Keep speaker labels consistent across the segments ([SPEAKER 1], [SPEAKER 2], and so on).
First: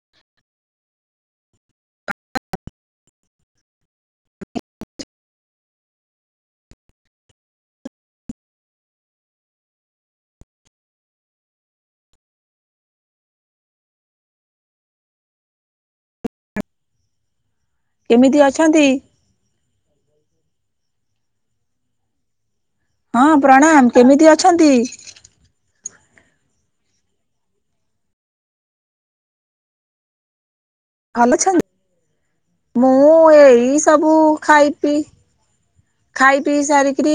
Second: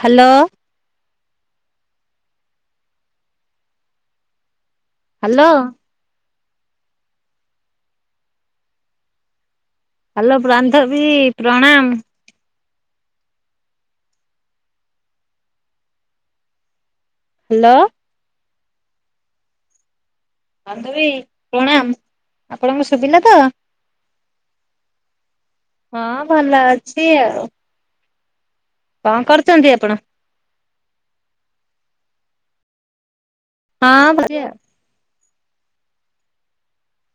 [SPEAKER 1] Hello. Hello. Hello ବ୍ରାନ୍ଧବୀ ପ୍ରଣାମ୍। Hello.
[SPEAKER 2] କେମିତି ଅଛନ୍ତି?
[SPEAKER 1] ବାନ୍ଧବୀ ପ୍ରଣାମ। ଆପଣଙ୍କ ସୁ
[SPEAKER 2] ହଁ ପ୍ରଣାମ୍। କେମିତି ଅଛନ୍ତି?
[SPEAKER 1] ହଁ ଭଲ ଅଛି ଆଉ। କଁ କରୁଚନ୍ତି ଆପଣ?
[SPEAKER 2] ଭଲ ଅଛନ୍ତି? ମୁଁ ଏଇ
[SPEAKER 1] ହଁ
[SPEAKER 2] ସବୁ
[SPEAKER 1] ଭଲ
[SPEAKER 2] ଖାଇ ପିଇ ଖାଇ ପିଇ ସାରିକିରି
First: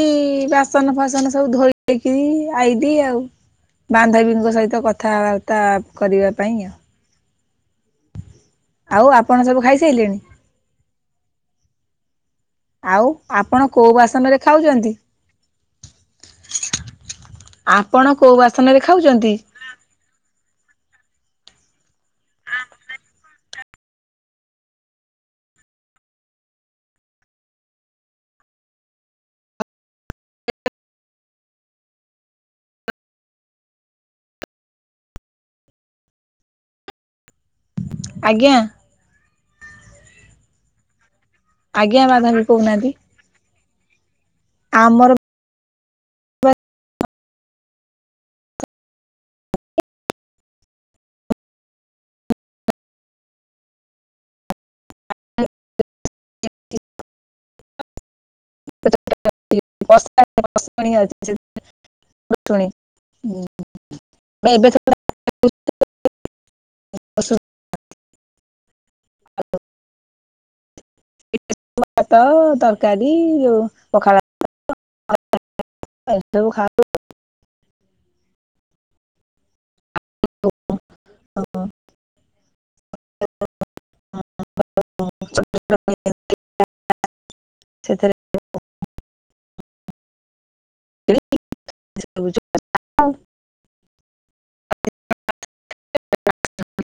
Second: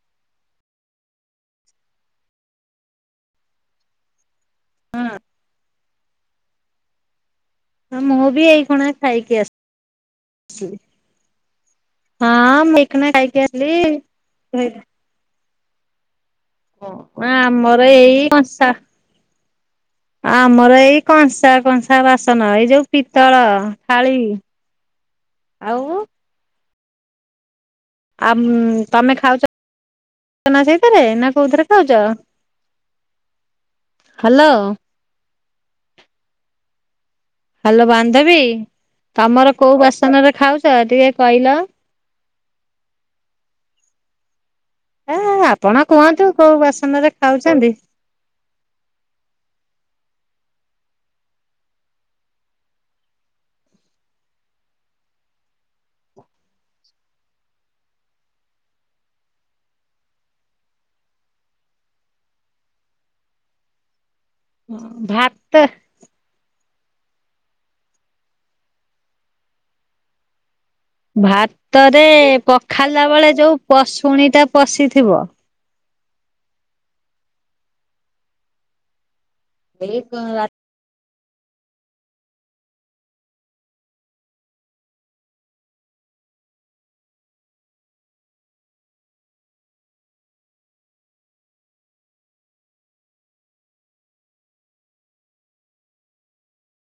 [SPEAKER 2] ବାସନ ଫାସନ ସବୁ ଧୋଇଦେଇକିରି ଆଇବି ଆଉ। ବାନ୍ଧବୀଙ୍କ ସହିତ କଥାବାର୍ତ୍ତା କରିବା ପାଇଁ ଆଉ।
[SPEAKER 1] ହ ମୁଁ ବି ଏଇ ଖୁଣା
[SPEAKER 2] ଆଉ ଆପଣ
[SPEAKER 1] ଖାଇକି
[SPEAKER 2] ସବୁ ଖାଇସାଇଲେଣି?
[SPEAKER 1] ଆସିଲି। ହଁ ମୁଁ ଏଇ
[SPEAKER 2] ଆଉ
[SPEAKER 1] ଖୁଣିଆ ଖାଇକି
[SPEAKER 2] ଆପଣ କୋଉ ବାସନରେ
[SPEAKER 1] ଆଇଲି।
[SPEAKER 2] ଖାଉଚନ୍ତି?
[SPEAKER 1] ନା ଆମର
[SPEAKER 2] ଆପଣ
[SPEAKER 1] ଏଇ
[SPEAKER 2] କୋଉ
[SPEAKER 1] କଂସା
[SPEAKER 2] ବାସନରେ ଖାଉଚନ୍ତି?
[SPEAKER 1] ଆମର ଏଇ କଂସା କଂସା ବାସନ ଏଇ ଯୋଉ ପିତ୍ତଳ ଥାଳି। ଆଉ। ଆମ୍ ତମେ ଖାଉଛ ସେଇଥିରେ। ନା କୋଉଥିରେ ଖାଉଛ? ହାଲୋ ହାଲୋ ବାନ୍ଧବୀ
[SPEAKER 2] ଆଜ୍ଞା
[SPEAKER 1] ତମର କୋଉ ବାସନରେ ଖାଉଚ? ଟିକେ କହିଲ।
[SPEAKER 2] ଆଜ୍ଞା ବାନ୍ଧବି କହୁନାହାନ୍ତି। ଆମ୍
[SPEAKER 1] ଏ ଆପଣ କୁହନ୍ତୁ କୋଉ ବାସନରେ ଖାଉଛନ୍ତି?
[SPEAKER 2] [unintelligible] [unintelligible] ଏବେ
[SPEAKER 1] ଭାତ
[SPEAKER 2] [unintelligible]
[SPEAKER 1] ଭାତରେ
[SPEAKER 2] ଭାତ
[SPEAKER 1] ପଖାଳିଲା
[SPEAKER 2] ତରକାରୀ
[SPEAKER 1] ବେଳେ ଯୋଉ
[SPEAKER 2] ପଖାଳ
[SPEAKER 1] ପଶୁଣି ଟା ପଶିଥିବ
[SPEAKER 2] [unintelligible]
[SPEAKER 1] ଅଇ ପୁଆଁ ରାତି
[SPEAKER 2] [unintelligible] [unintelligible] ସେଥିରେ [unintelligible] [unintelligible]